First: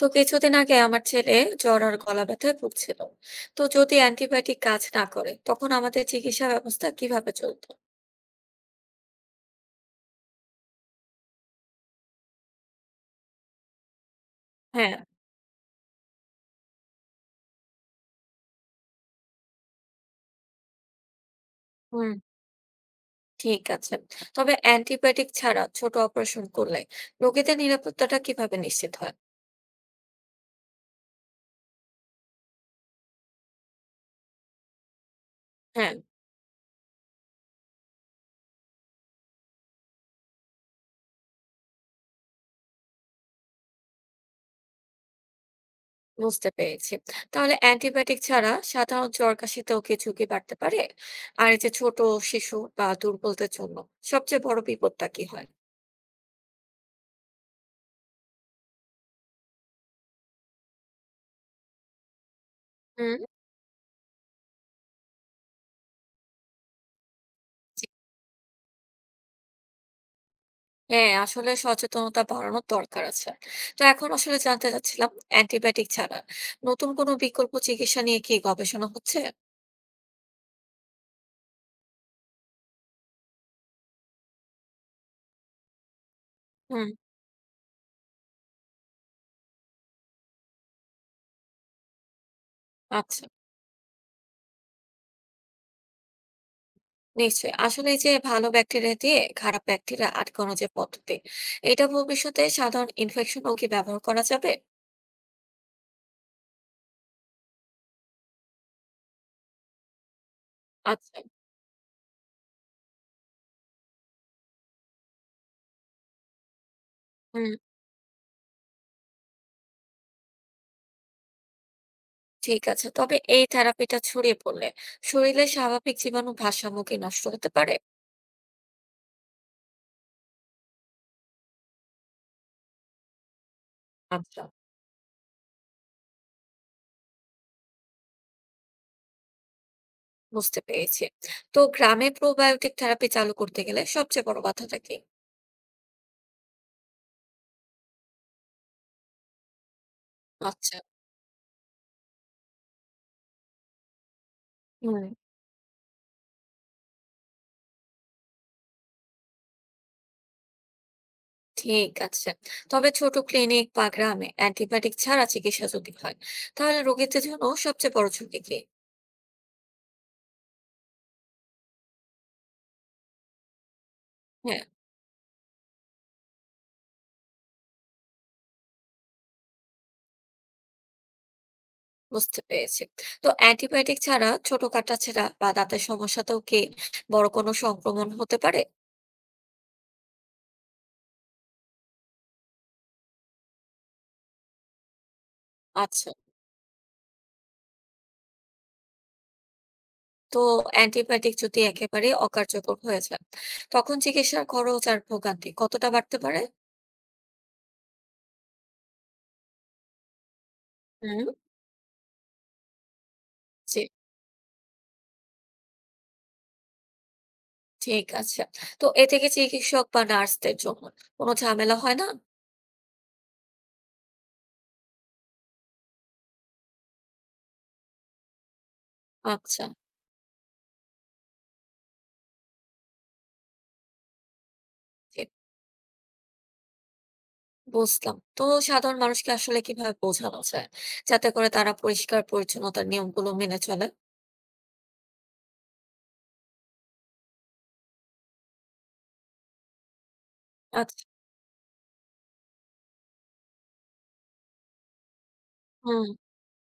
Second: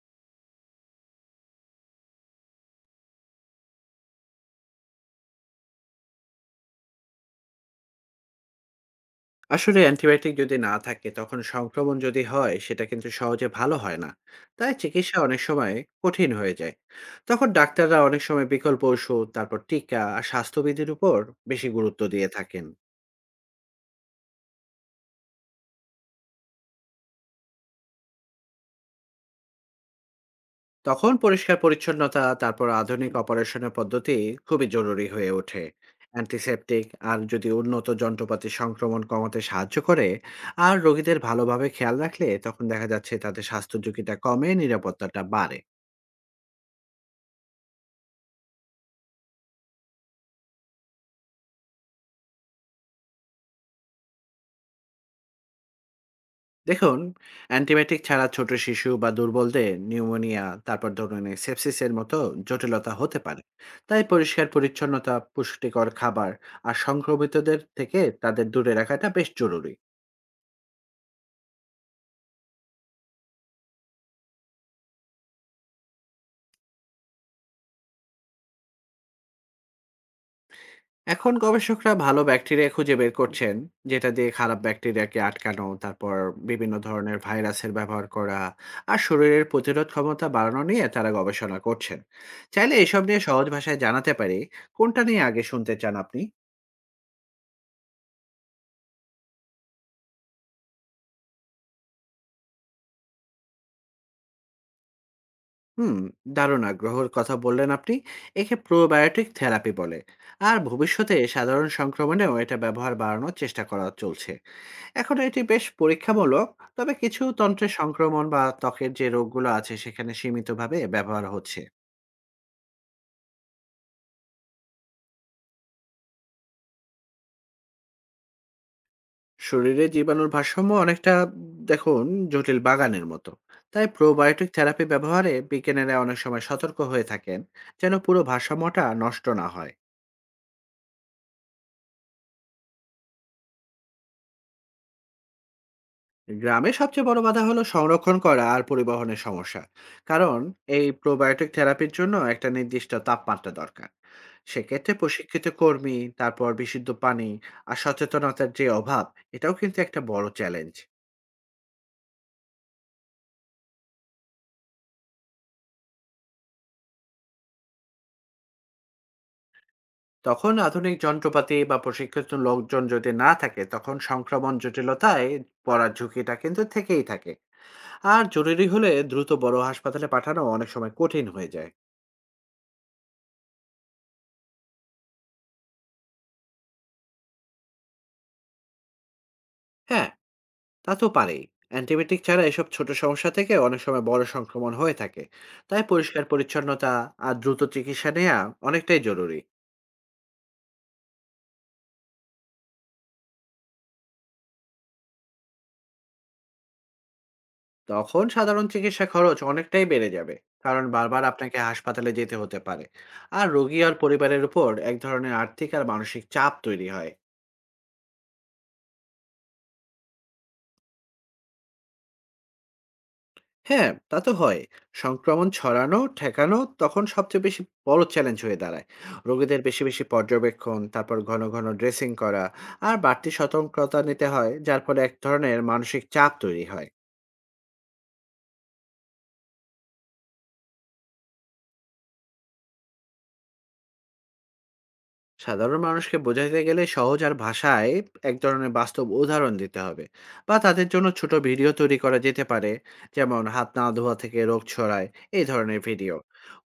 তো কিছুদিন আগে আমার ছেলে জ্বর আর গলা ব্যথায় ভুগছিল। তো যদি অ্যান্টিবায়োটিক কাজ না করে তখন আমাদের চিকিৎসা ব্যবস্থা কিভাবে চলতো? আসলে অ্যান্টিবায়োটিক যদি না থাকে তখন সংক্রমণ যদি হয় সেটা কিন্তু সহজে ভালো হয় না। তাই হ্যাঁ। চিকিৎসা অনেক সময় কঠিন হয়ে যায়। তখন ডাক্তাররা অনেক সময় বিকল্প ওষুধ তারপর টিকা আর স্বাস্থ্যবিধির উপর বেশি গুরুত্ব হুম দিয়ে থাকেন। ঠিক আছে, তবে অ্যান্টিবায়োটিক ছাড়া ছোট অপারেশন করলে রোগীদের নিরাপত্তাটা কিভাবে নিশ্চিত হয়? তখন পরিষ্কার পরিচ্ছন্নতা তারপর আধুনিক অপারেশনের পদ্ধতি খুবই জরুরি হয়ে ওঠে। হ্যাঁ। অ্যান্টিসেপটিক আর যদি উন্নত যন্ত্রপাতি সংক্রমণ কমাতে সাহায্য করে আর রোগীদের ভালোভাবে খেয়াল রাখলে তখন দেখা যাচ্ছে তাদের স্বাস্থ্য ঝুঁকিটা কমে নিরাপত্তাটা বাড়ে। বুঝতে পেরেছি, তাহলে অ্যান্টিবায়োটিক ছাড়া সাধারণ জ্বর কাশিতেও কি ঝুঁকি বাড়তে পারে? আর এই যে ছোট শিশু বা দুর্বলদের জন্য সবচেয়ে বড় বিপদটা কি হয়? দেখুন, অ্যান্টিবায়োটিক ছাড়া ছোট শিশু বা দুর্বলদের নিউমোনিয়া তারপর ধরুন সেপসিসের মতো জটিলতা হুম। হতে পারে। তাই পরিষ্কার পরিচ্ছন্নতা, পুষ্টিকর খাবার আর সংক্রমিতদের থেকে তাদের দূরে রাখাটা বেশ জরুরি। হ্যাঁ, আসলে সচেতনতা বাড়ানোর দরকার আছে। তো এখন আসলে জানতে চাচ্ছিলাম অ্যান্টিবায়োটিক ছাড়া নতুন কোনো বিকল্প চিকিৎসা নিয়ে কি গবেষণা হচ্ছে? এখন গবেষকরা ভালো ব্যাকটেরিয়া খুঁজে বের করছেন যেটা দিয়ে খারাপ ব্যাকটেরিয়াকে আটকানো, তারপর বিভিন্ন হুম, ধরনের ভাইরাসের ব্যবহার করা আর শরীরের প্রতিরোধ ক্ষমতা বাড়ানো নিয়ে তারা গবেষণা করছেন। চাইলে এসব নিয়ে আচ্ছা। সহজ ভাষায় জানাতে পারি। কোনটা নিয়ে আগে শুনতে চান আপনি? নিশ্চয়ই। আসলে এই যে ভালো ব্যাকটেরিয়া দিয়ে খারাপ ব্যাকটেরিয়া আটকানো যে পদ্ধতি, এটা ভবিষ্যতে সাধারণ ইনফেকশনেও কি ব্যবহার করা যাবে? হুম, দারুণ আগ্রহের কথা বললেন আপনি। একে প্রোবায়োটিক থেরাপি বলে। আর ভবিষ্যতে আচ্ছা। সাধারণ সংক্রমণেও এটা ব্যবহার বাড়ানোর চেষ্টা করা চলছে। এখন এটি বেশ পরীক্ষামূলক, তবে কিছু হুম, তন্ত্রের সংক্রমণ বা ত্বকের যে রোগগুলো আছে সেখানে সীমিতভাবে ব্যবহার হচ্ছে। ঠিক আছে। তবে এই থেরাপিটা ছড়িয়ে পড়লে শরীরে স্বাভাবিক জীবাণু ভারসাম্য কি নষ্ট হতে পারে? শরীরে জীবাণুর ভারসাম্য অনেকটা, দেখুন, জটিল বাগানের মতো। তাই আচ্ছা, প্রোবায়োটিক থেরাপি ব্যবহারে বিজ্ঞানীরা অনেক সময় সতর্ক হয়ে থাকেন, যেন পুরো ভারসাম্যটা নষ্ট না হয়। বুঝতে পেরেছি। তো গ্রামে প্রোবায়োটিক থেরাপি চালু করতে গেলে সবচেয়ে বড় বাধাটা কি? গ্রামে সবচেয়ে বড় বাধা হলো সংরক্ষণ করা আর পরিবহনের সমস্যা। কারণ আচ্ছা। এই প্রোবায়োটিক থেরাপির জন্য একটা নির্দিষ্ট তাপমাত্রা দরকার। সেক্ষেত্রে হুম, প্রশিক্ষিত কর্মী, তারপর বিশুদ্ধ পানি আর সচেতনতার যে অভাব, এটাও কিন্তু একটা বড় চ্যালেঞ্জ। ঠিক আছে। তবে ছোট ক্লিনিক বা গ্রামে অ্যান্টিবায়োটিক ছাড়া চিকিৎসা যদি হয়, তাহলে রোগীদের জন্য সবচেয়ে বড় ঝুঁকি কি? তখন আধুনিক যন্ত্রপাতি বা প্রশিক্ষিত লোকজন যদি না থাকে তখন সংক্রমণ হ্যাঁ, জটিলতায় পড়ার ঝুঁকিটা কিন্তু থেকেই থাকে। আর জরুরি হলে দ্রুত বড় হাসপাতালে পাঠানো অনেক সময় কঠিন হয়ে যায়। বুঝতে পেরেছি। তো অ্যান্টিবায়োটিক ছাড়া ছোট কাটাছেঁড়া বা দাঁতের সমস্যাতেও কি বড় কোনো সংক্রমণ হতে পারে? হ্যাঁ, তা তো পারেই। অ্যান্টিবায়োটিক ছাড়া এসব ছোট সমস্যা থেকে অনেক সময় বড় সংক্রমণ হয়ে থাকে। তাই আচ্ছা, পরিষ্কার পরিচ্ছন্নতা আর দ্রুত চিকিৎসা নেওয়া অনেকটাই জরুরি। তো অ্যান্টিবায়োটিক যদি একেবারে অকার্যকর হয়ে যায়, তখন চিকিৎসার খরচ আর ভোগান্তি কতটা বাড়তে পারে? তখন সাধারণ চিকিৎসা খরচ অনেকটাই বেড়ে যাবে। কারণ বারবার হুম, আপনাকে হাসপাতালে যেতে হতে পারে। আর জি, রোগী আর পরিবারের উপর এক ধরনের আর্থিক আর মানসিক চাপ তৈরি হয়। ঠিক আছে। তো এ থেকে চিকিৎসক বা নার্সদের জন্য কোনো ঝামেলা হয় না? হ্যাঁ, তা তো হয়। সংক্রমণ ছড়ানো ঠেকানো তখন সবচেয়ে বেশি বড় চ্যালেঞ্জ হয়ে দাঁড়ায়। রোগীদের আচ্ছা। বেশি বেশি পর্যবেক্ষণ, তারপর ঘন, ঘন ড্রেসিং করা আর বাড়তি সতর্কতা নিতে হয়, যার ফলে এক ধরনের মানসিক চাপ তৈরি হয়। বুঝলাম। তো সাধারণ মানুষকে আসলে কিভাবে বোঝানো যায়? যাতে করে তারা পরিষ্কার পরিচ্ছন্নতার নিয়মগুলো মেনে চলে? সাধারণ মানুষকে বোঝাতে গেলে সহজ আর ভাষায় এক ধরনের বাস্তব উদাহরণ দিতে হবে, বা তাদের আচ্ছা। জন্য ছোট ভিডিও তৈরি করা যেতে পারে। যেমন হাত না ধোয়া থেকে রোগ ছড়ায়, এই ধরনের হুম, ভিডিও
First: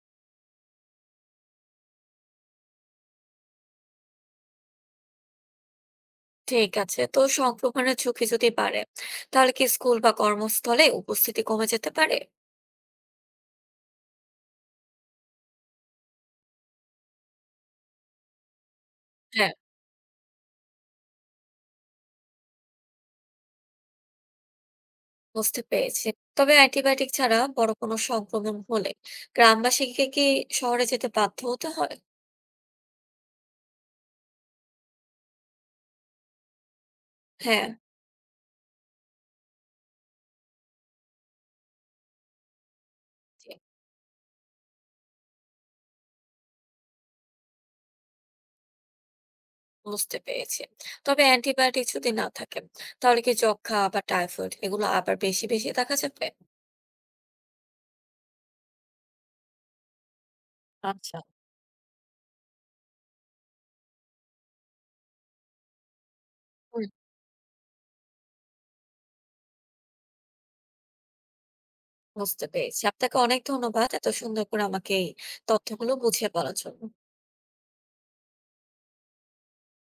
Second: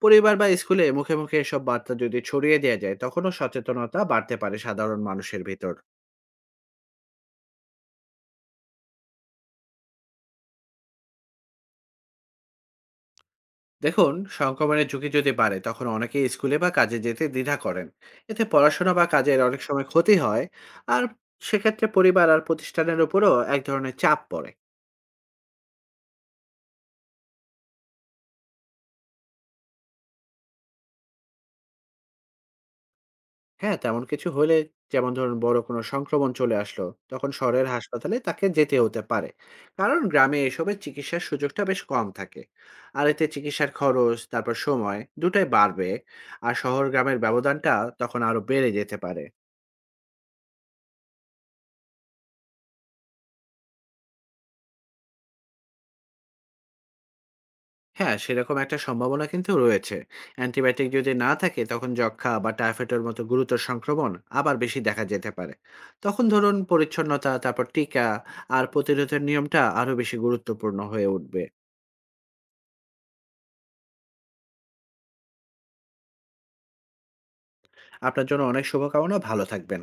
পরিবার বা স্কুলে মুখে মুখে এসব বার্তা যদি ছড়িয়ে দেওয়া যায় তখনও সচেতনতা বাড়তে পারে সাধারণ মানুষের ভিতর। ঠিক আছে। তো সংক্রমণের ঝুঁকি যদি বাড়ে, তাহলে কি স্কুল বা কর্মস্থলে উপস্থিতি কমে যেতে পারে? দেখুন, সংক্রমণের ঝুঁকি যদি বাড়ে তখন অনেকে স্কুলে বা কাজে যেতে দ্বিধা করেন। এতে পড়াশোনা বা কাজের হ্যাঁ, অনেক সময় ক্ষতি হয়। আর সেক্ষেত্রে পরিবার আর প্রতিষ্ঠানের উপরও এক ধরনের চাপ পড়ে। বুঝতে পেরেছি। তবে অ্যান্টিবায়োটিক ছাড়া বড় কোনো সংক্রমণ হলে গ্রামবাসীকে কি শহরে যেতে বাধ্য হতে হয়? হ্যাঁ, তেমন কিছু হলে, যেমন ধরুন বড় কোনো সংক্রমণ চলে আসলো, তখন হ্যাঁ, শহরের হাসপাতালে তাকে যেতে হতে পারে। কারণ গ্রামে এসবের চিকিৎসার সুযোগটা বেশ কম থাকে। আর এতে জি, চিকিৎসার খরচ, তারপর সময় দুটাই বাড়বে। আর শহর গ্রামের ব্যবধানটা তখন আরো বেড়ে যেতে পারে। বুঝতে পেরেছি। তবে অ্যান্টিবায়োটিক যদি না থাকে, তাহলে কি যক্ষ্মা বা টাইফয়েড এগুলো আবার বেশি বেশি দেখা যাবে? হ্যাঁ, সেরকম একটা সম্ভাবনা কিন্তু রয়েছে। অ্যান্টিবায়োটিক যদি আচ্ছা। না থাকে তখন যক্ষ্মা বা টাইফয়েডের মতো গুরুতর সংক্রমণ আবার বেশি দেখা যেতে পারে। তখন ধরুন পরিচ্ছন্নতা, তারপর টিকা আর প্রতিরোধের নিয়মটা আরো বেশি গুরুত্বপূর্ণ হয়ে উঠবে। বুঝতে পেরেছি। আপনাকে অনেক ধন্যবাদ এত সুন্দর করে আমাকে এই তথ্যগুলো বুঝিয়ে বলার জন্য। আপনার জন্য অনেক শুভকামনা। ভালো থাকবেন।